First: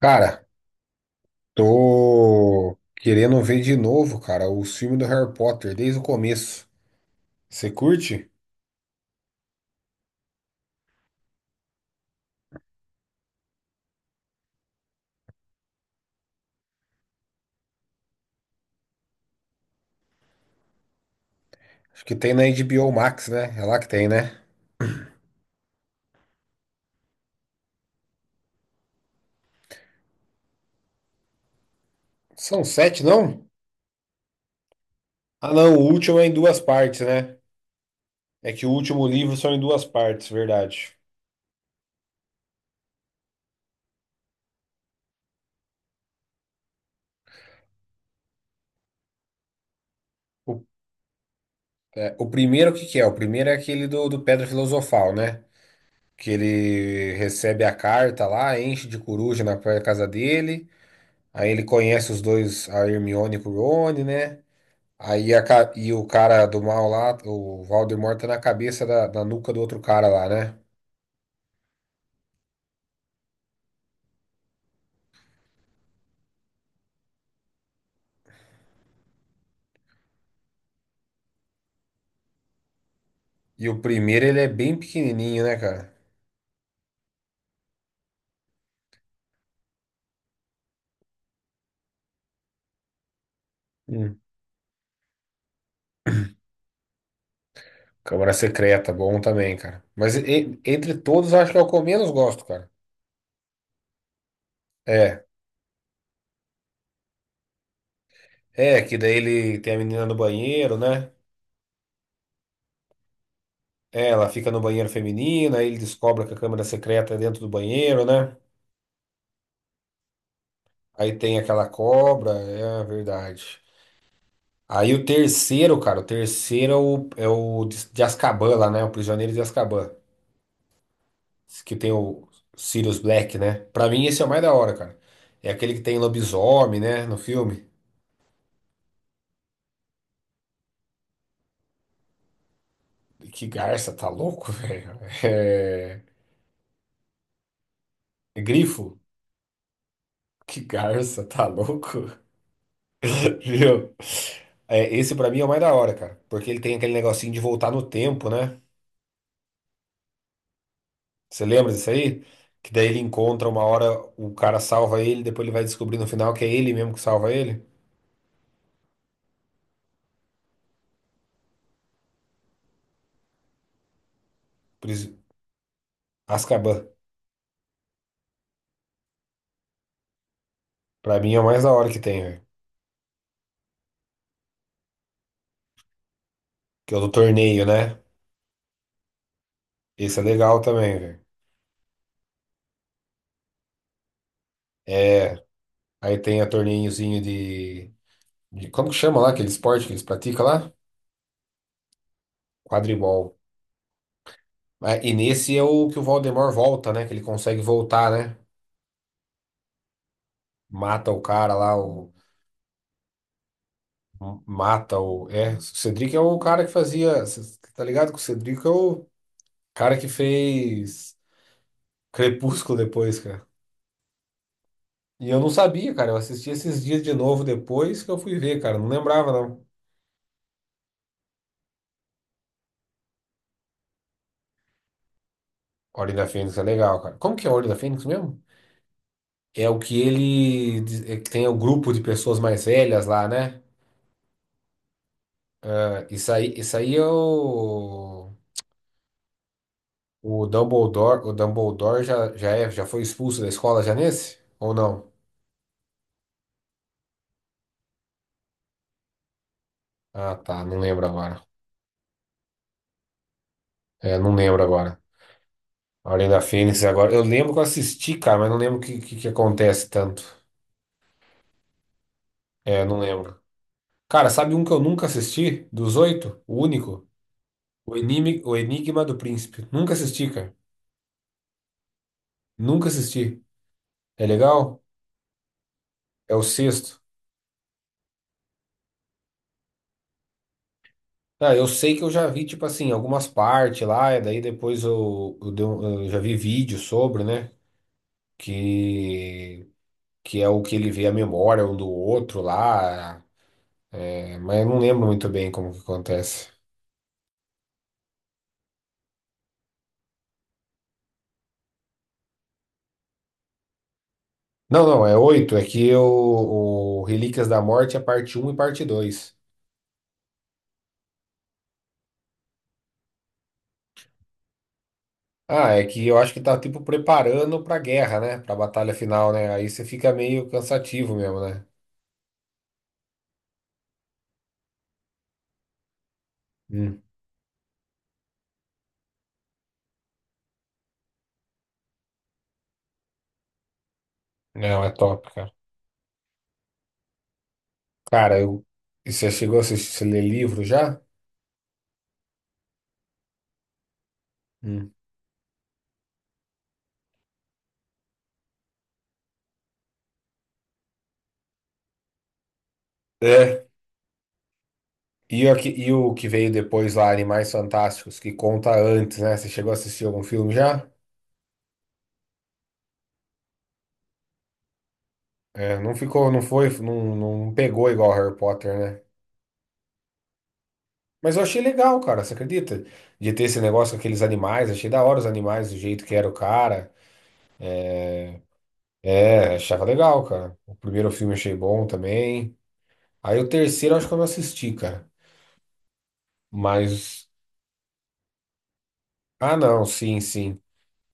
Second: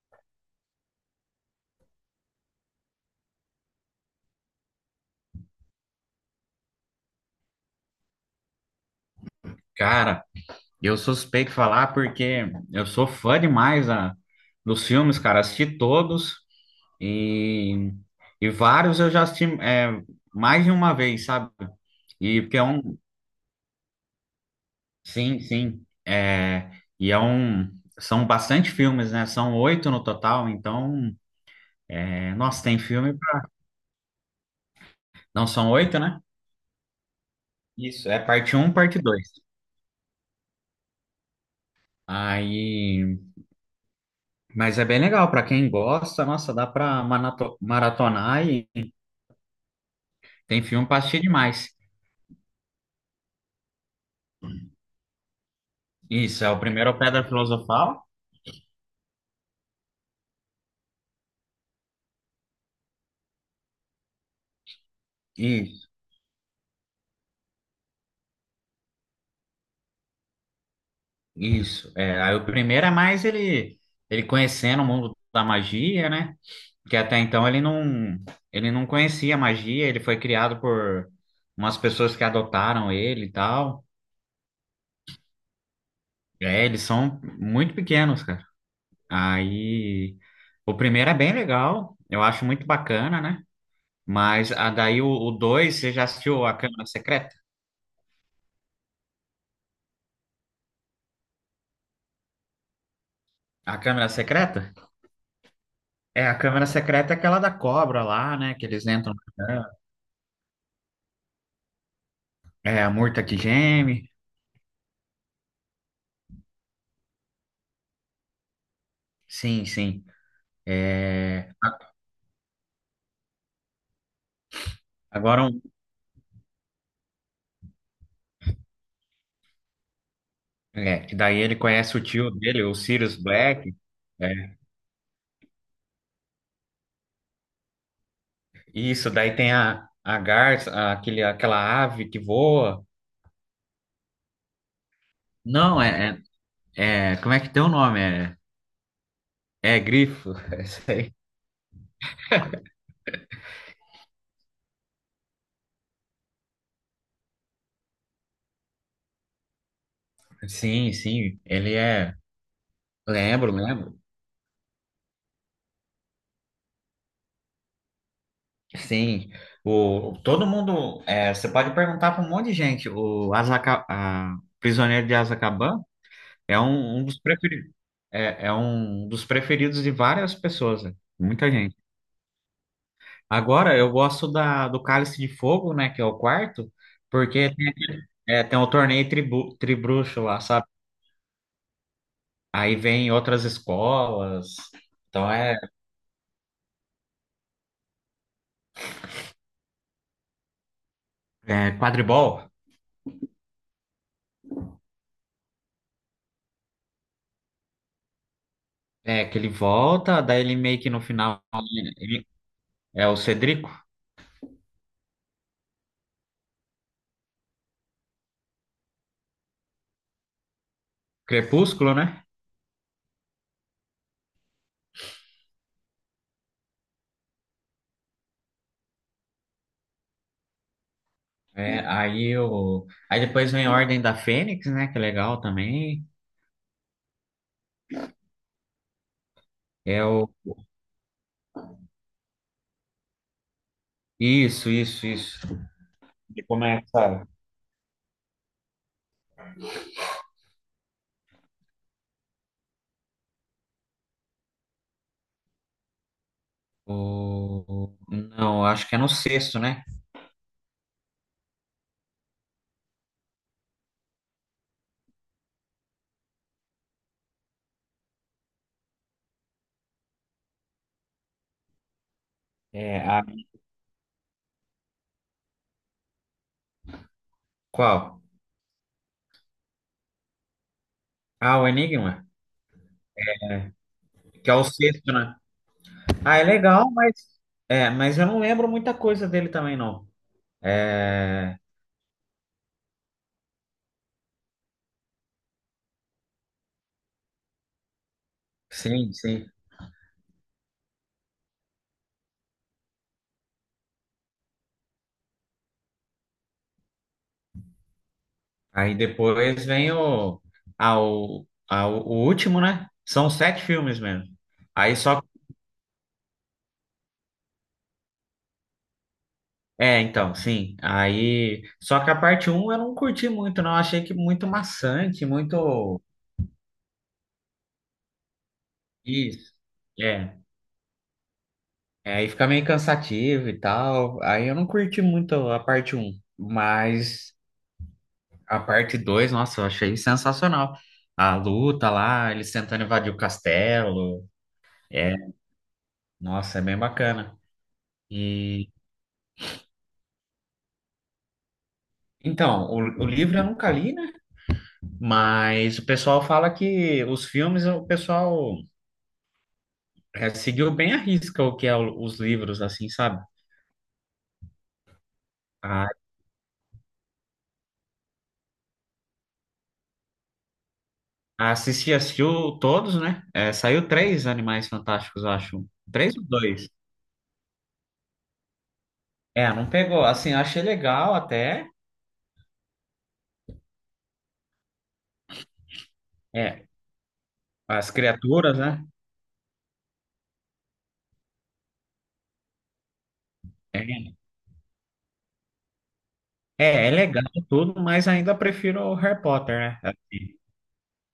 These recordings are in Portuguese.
Cara, tô querendo ver de novo, cara, o filme do Harry Potter desde o começo. Você curte? Cara, eu sou suspeito de falar porque eu sou fã demais dos filmes, cara. Assisti todos e, e vários eu já assisti mais de uma vez, sabe? Acho que tem E na porque é HBO um. Max, né? É lá que tem, né? Sim, sim. É, e é um. São bastante filmes, né? São oito no total, então. É, nossa, São tem sete, filme. Não? Não, Ah, são não, o oito, último né? é em duas partes, né? Isso, é É parte que o um, parte último dois. livro são em duas partes, verdade. Aí. Mas é bem legal, pra quem gosta, nossa, dá pra maratonar. Tem O, filme pra assistir demais. O primeiro, o que que é? O primeiro é aquele do Pedra Filosofal, né? Que Isso, é. O primeiro é o ele Pedra recebe a Filosofal. carta lá, enche de coruja na própria casa dele. Aí ele conhece os dois, a Hermione e o Rony, né? Aí Isso, e o cara do mal lá, o Valdemar tá na cabeça da nuca do outro cara lá, né? isso. É, aí o primeiro é mais ele conhecendo o mundo da magia, né? Que até então ele não conhecia magia, ele foi criado por umas pessoas que adotaram ele e E o tal. primeiro, ele é bem pequenininho, né, cara? É, eles são muito pequenos, cara. Aí o primeiro é bem legal, eu acho muito bacana, né? Hum. Mas daí o dois, você já assistiu A Câmara Secreta? Câmara Secreta, bom também, cara. Mas entre todos, acho que é o que eu menos gosto, cara. A Câmara Secreta? É, É, a câmera secreta é aquela da cobra lá, né? Que é, eles que entram daí na ele câmera. tem a menina no banheiro, né? É, a murta que É, geme. ela fica no banheiro feminino, aí ele descobre que a câmera secreta é dentro do banheiro, né? Sim, sim. Aí tem É, aquela cobra, é verdade. Aí o agora, terceiro, cara, o terceiro é o de Azkaban lá, né? O Prisioneiro de Azkaban. Que daí ele Que tem conhece o o tio dele, o Sirius Sirius Black, né? Black. Pra mim esse é o mais É, da hora, cara. É aquele que tem lobisomem, né? No filme. isso, daí tem a garça, aquele, aquela ave que voa. Que garça, tá louco, velho? Não, É... como é que tem o nome? É, é Grifo? é grifo. Que É isso aí. garça, tá louco? Viu? É, esse pra mim é o mais da hora, cara. Porque ele tem aquele negocinho de voltar no tempo, né? Sim, sim. Você lembra Ele disso é. aí? Que daí ele encontra Lembro, uma hora, lembro. o cara salva ele, depois ele vai descobrir no final que é ele mesmo que salva ele. Sim, todo mundo, você pode perguntar para um monte de gente, o Azaca, Por Prisioneiro isso, de Azkaban é Azkaban, um dos preferidos, é um dos preferidos de várias pessoas, né? pra mim é o Muita mais da gente. hora que tem, velho. Agora, eu gosto do Cálice de Fogo, né, que é o quarto, Que é o do porque torneio, né? Tem o torneio Esse tribruxo é lá, legal sabe? também, velho. Aí vem outras escolas, então É, aí tem a torneiozinho Como que chama lá aquele esporte que eles praticam lá? é quadribol, Quadribol. Ah, e nesse é o que o Voldemort volta, né? Que ele consegue voltar, né? Que ele volta, daí ele meio que no Mata o final, cara lá, o. ele é o Cedrico, Mata o. É, o Cedric é o cara que fazia. Cê tá ligado que o Cedric é o cara que fez Crepúsculo, né? Crepúsculo depois, cara. E eu não sabia, cara. Eu assisti esses dias de novo depois que eu fui ver, cara. Não lembrava, não. É, aí depois vem a Ordem da Fênix, né? Que é legal também. Ordem da Fênix é legal, cara. Como que é a Ordem da Fênix mesmo? É o que É o ele é que tem o grupo de pessoas mais velhas lá, né? Isso, isso, isso. E Isso aí é começa o Dumbledore, o Dumbledore já foi expulso da escola já nesse? Ou não? o, não, acho que é no sexto, né? Ah, tá, não lembro agora. É, não lembro agora. A Ordem da Fênix agora. Eu lembro que eu assisti, cara, mas não lembro o que acontece tanto. É, não É a. lembro. Cara, sabe um que eu nunca assisti? Dos oito? O único? Qual? O Enigma do Príncipe. Nunca assisti, cara. Ah, o Enigma, Nunca assisti. É que é o legal? sexto, né? É Ah, o é legal, sexto. mas eu não lembro muita coisa dele também não. Ah, É, eu sei que eu já vi, tipo assim, algumas partes lá, e daí depois eu já vi vídeo sobre, né? sim, sim. Que, que é o que ele vê a memória um do outro lá. É, mas eu não lembro muito bem como que acontece. Aí depois vem o último, né? São sete filmes mesmo. Não, Aí não, é só. oito. É que o Relíquias da Morte é parte um e parte 2. É, então, sim. Aí, só que a parte um eu não curti muito, não. Achei que muito maçante, Ah, é muito que eu acho que tá tipo preparando pra guerra, né? Pra batalha final, né? isso. Aí você fica É. meio cansativo mesmo, né? É, aí fica meio cansativo e tal. Aí eu não curti muito a parte um, Hum. mas a parte 2, nossa, eu achei sensacional. A luta lá, eles tentando invadir o castelo. Não, é É, top, cara. nossa, é bem bacana. Cara, eu... E e você chegou a assistir, você ler livro já? então, o livro eu nunca li, né? Hum. Mas o pessoal fala que os filmes, o pessoal seguiu bem à risca o que é os livros, assim, sabe? É. E o, que, A, e o que veio depois lá, Animais Fantásticos, que conta antes, né? Você chegou a assistir algum filme já? a Cici assistiu todos, né? É, saiu três Animais Fantásticos, eu acho. É, não Três ou ficou, não foi, dois? não pegou igual Harry Potter, né? É, não pegou. Assim, eu achei legal Mas eu achei até. legal, cara, você acredita? De ter esse negócio com aqueles animais, achei da hora os animais, do jeito que era o É, cara. as criaturas, né? É, achava legal, cara. O primeiro filme achei bom também. Aí o terceiro acho que É, eu não assisti, cara. é legal Mas. tudo, mas ainda prefiro o Harry Ah, Potter, né? não, sim, Assim, sim.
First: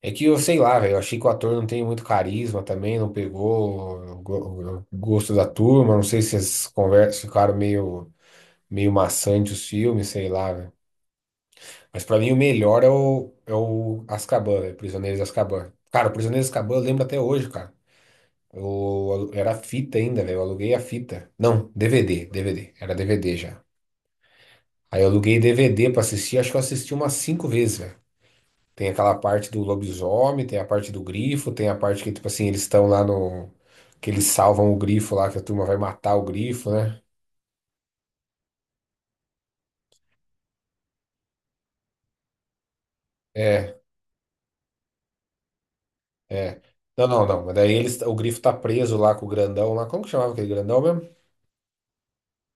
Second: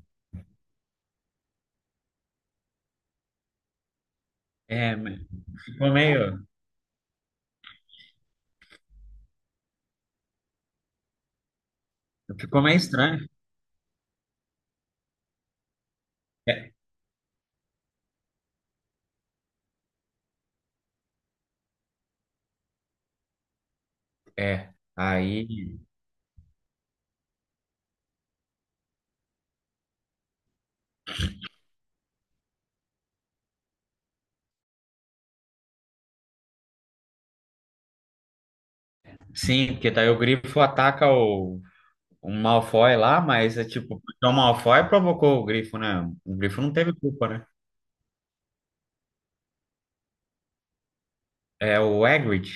É que eu sei lá, velho. Eu achei que o ator não tem muito carisma também, não pegou o go- é, o gosto da ficou turma. Não sei se meio, as conversas ficaram meio maçantes os filmes, sei lá, velho. Mas pra mim o ficou meio melhor é estranho. o, é o Azkaban, velho. Prisioneiros de Azkaban. Cara, o Prisioneiros de É, Azkaban eu lembro até hoje, cara. Eu, era fita ainda, velho. Eu aluguei a fita. Não, DVD, DVD. Era DVD já. é. Aí eu aluguei Aí, DVD pra assistir. Acho que eu assisti umas cinco vezes, velho. Tem aquela parte do lobisomem, tem a parte do grifo, tem a parte que, tipo assim, eles estão lá no. Que eles salvam o grifo lá, que a turma vai matar o grifo, né? sim, porque daí o Grifo ataca o um Malfoy lá, mas é É, tipo, porque o Malfoy provocou o Grifo, né? O é. Grifo não teve Não, não, culpa, não. né? Mas daí eles, o grifo tá preso lá com o grandão lá. Como que chamava aquele grandão mesmo? É o Hagrid.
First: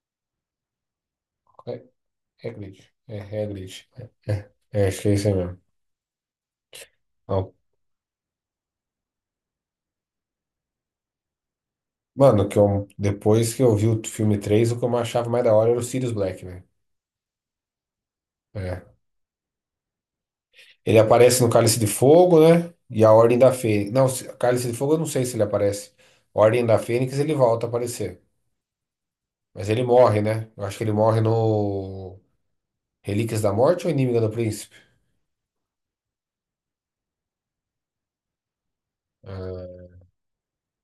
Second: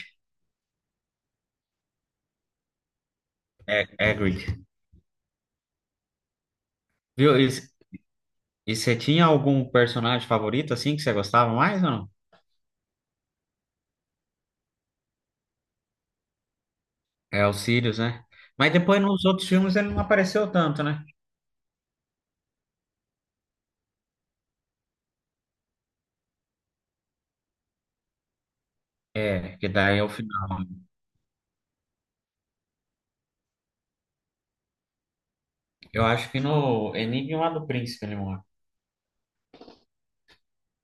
É, é Hagrid. É, Hagrid. É, É, é, Hagrid. é, acho que é isso aí mesmo. Viu? E você tinha algum personagem favorito, assim, que você gostava mais ou não? Mano, que eu, depois que eu vi o filme 3 o que eu achava mais da hora era o Sirius Black, né? É o Sirius, né? Mas É. depois nos outros filmes ele não apareceu tanto, Ele né? aparece no Cálice de Fogo, né? E a Ordem da Fênix. Não, Cálice de Fogo eu não sei se ele aparece. Ordem da Fênix ele volta a aparecer. É, Mas que ele daí é o morre, final. né? Eu acho que ele morre no Relíquias da Morte ou Inimiga do Príncipe? Eu acho que no Enigma do Príncipe ele morre. Ah,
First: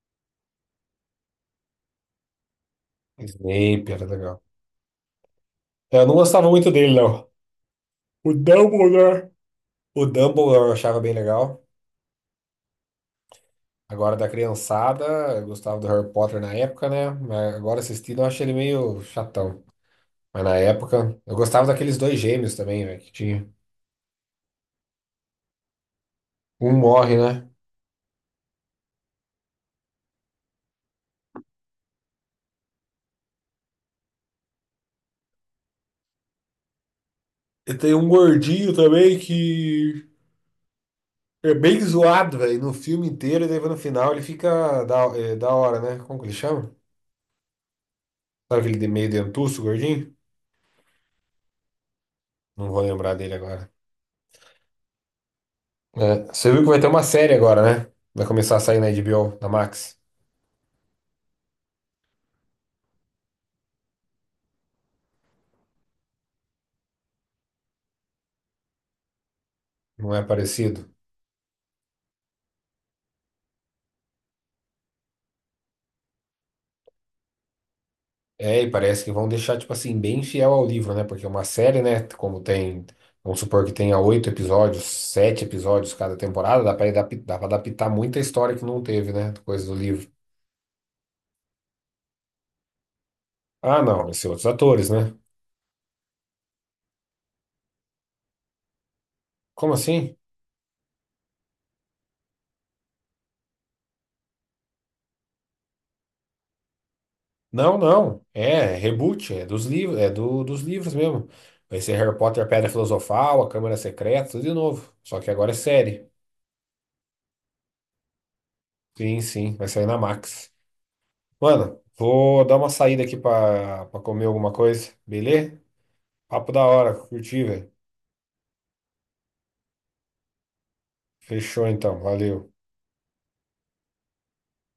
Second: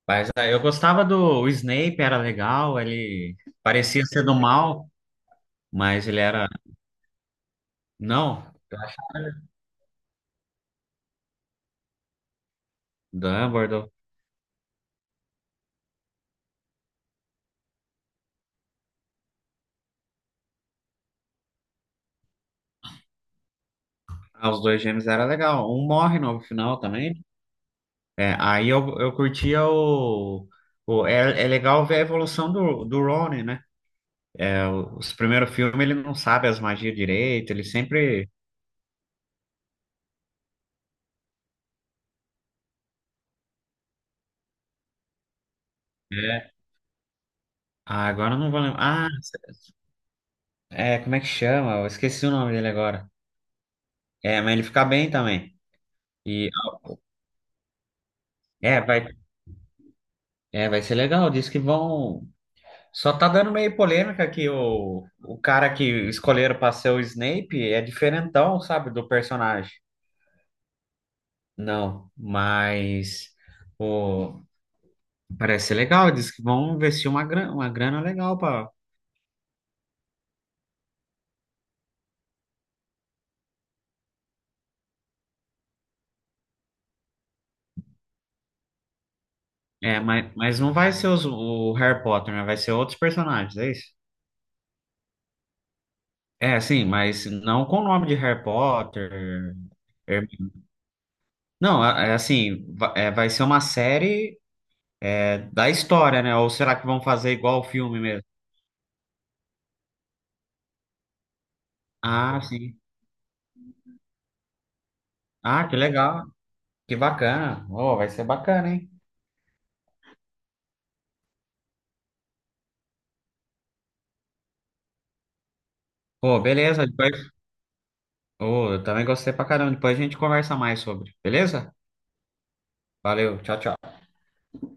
Mas eu gostava do o Snape, era legal, ele Snape parecia era ser do legal. mal, Eu mas não ele era... gostava muito dele, não. O Não, Dumbledore. O Dumbledore eu achava bem legal. Dumbledore. Agora da criançada, eu gostava do Harry Potter na época, né? Mas agora assistindo eu acho ele meio chatão. Mas na época, eu gostava daqueles dois gêmeos também, velho, que tinha. Ah, os dois gêmeos era legal. Um morre no Um final morre, também. né? É, aí eu curtia o. É legal ver a evolução do Ronnie, né? É, os primeiros filmes ele não sabe as magias direito, ele E tem um sempre. gordinho também que é bem zoado, velho, no filme inteiro, e daí no final ele fica da hora, né? Como que ele É. chama? Ah, agora eu não vou Sabe aquele de lembrar. Ah, meio dentuço, gordinho? Como é que chama? Eu esqueci o nome Não dele vou agora. lembrar dele agora. É, mas ele fica bem também. É, você E viu que vai ter uma série agora, né? Vai começar a sair é, na vai, HBO, na Max. Vai ser legal. Diz que vão. Só tá dando meio polêmica que o cara que escolheram pra ser o Snape é diferentão, sabe, do personagem. Não é parecido? Não, mas pô, parece ser legal. Diz que vão investir uma grana legal É, e para. parece que vão deixar, tipo assim, bem fiel ao livro, né? Porque uma série, né? Como tem, vamos supor que tenha oito episódios, sete episódios cada temporada, dá pra adaptar muita história que não teve, né? Coisa do É, livro. mas não vai ser o Harry Potter, né? Vai ser outros personagens, é Ah, isso? não, vai ser outros atores, né? É, sim, mas não com o nome de Harry Potter. Como assim? Herm- Não, é assim, vai ser uma série da história, né? Ou será que vão fazer igual o Não, filme mesmo? não. É, reboot, é dos livros, é dos livros mesmo. Vai ser Harry Ah, Potter, Pedra sim. Filosofal, A Câmara Secreta, tudo de novo. Só que agora é Ah, que série. legal, que bacana. Oh, vai ser bacana, hein? Sim, sim, vai sair na Max. Mano, vou dar uma saída aqui pra comer alguma coisa, beleza? Pô, Papo da beleza. hora, Depois... curti, velho. Oh, eu também gostei pra caramba. Depois a gente conversa mais sobre, Fechou beleza? então, valeu. Valeu, tchau, tchau.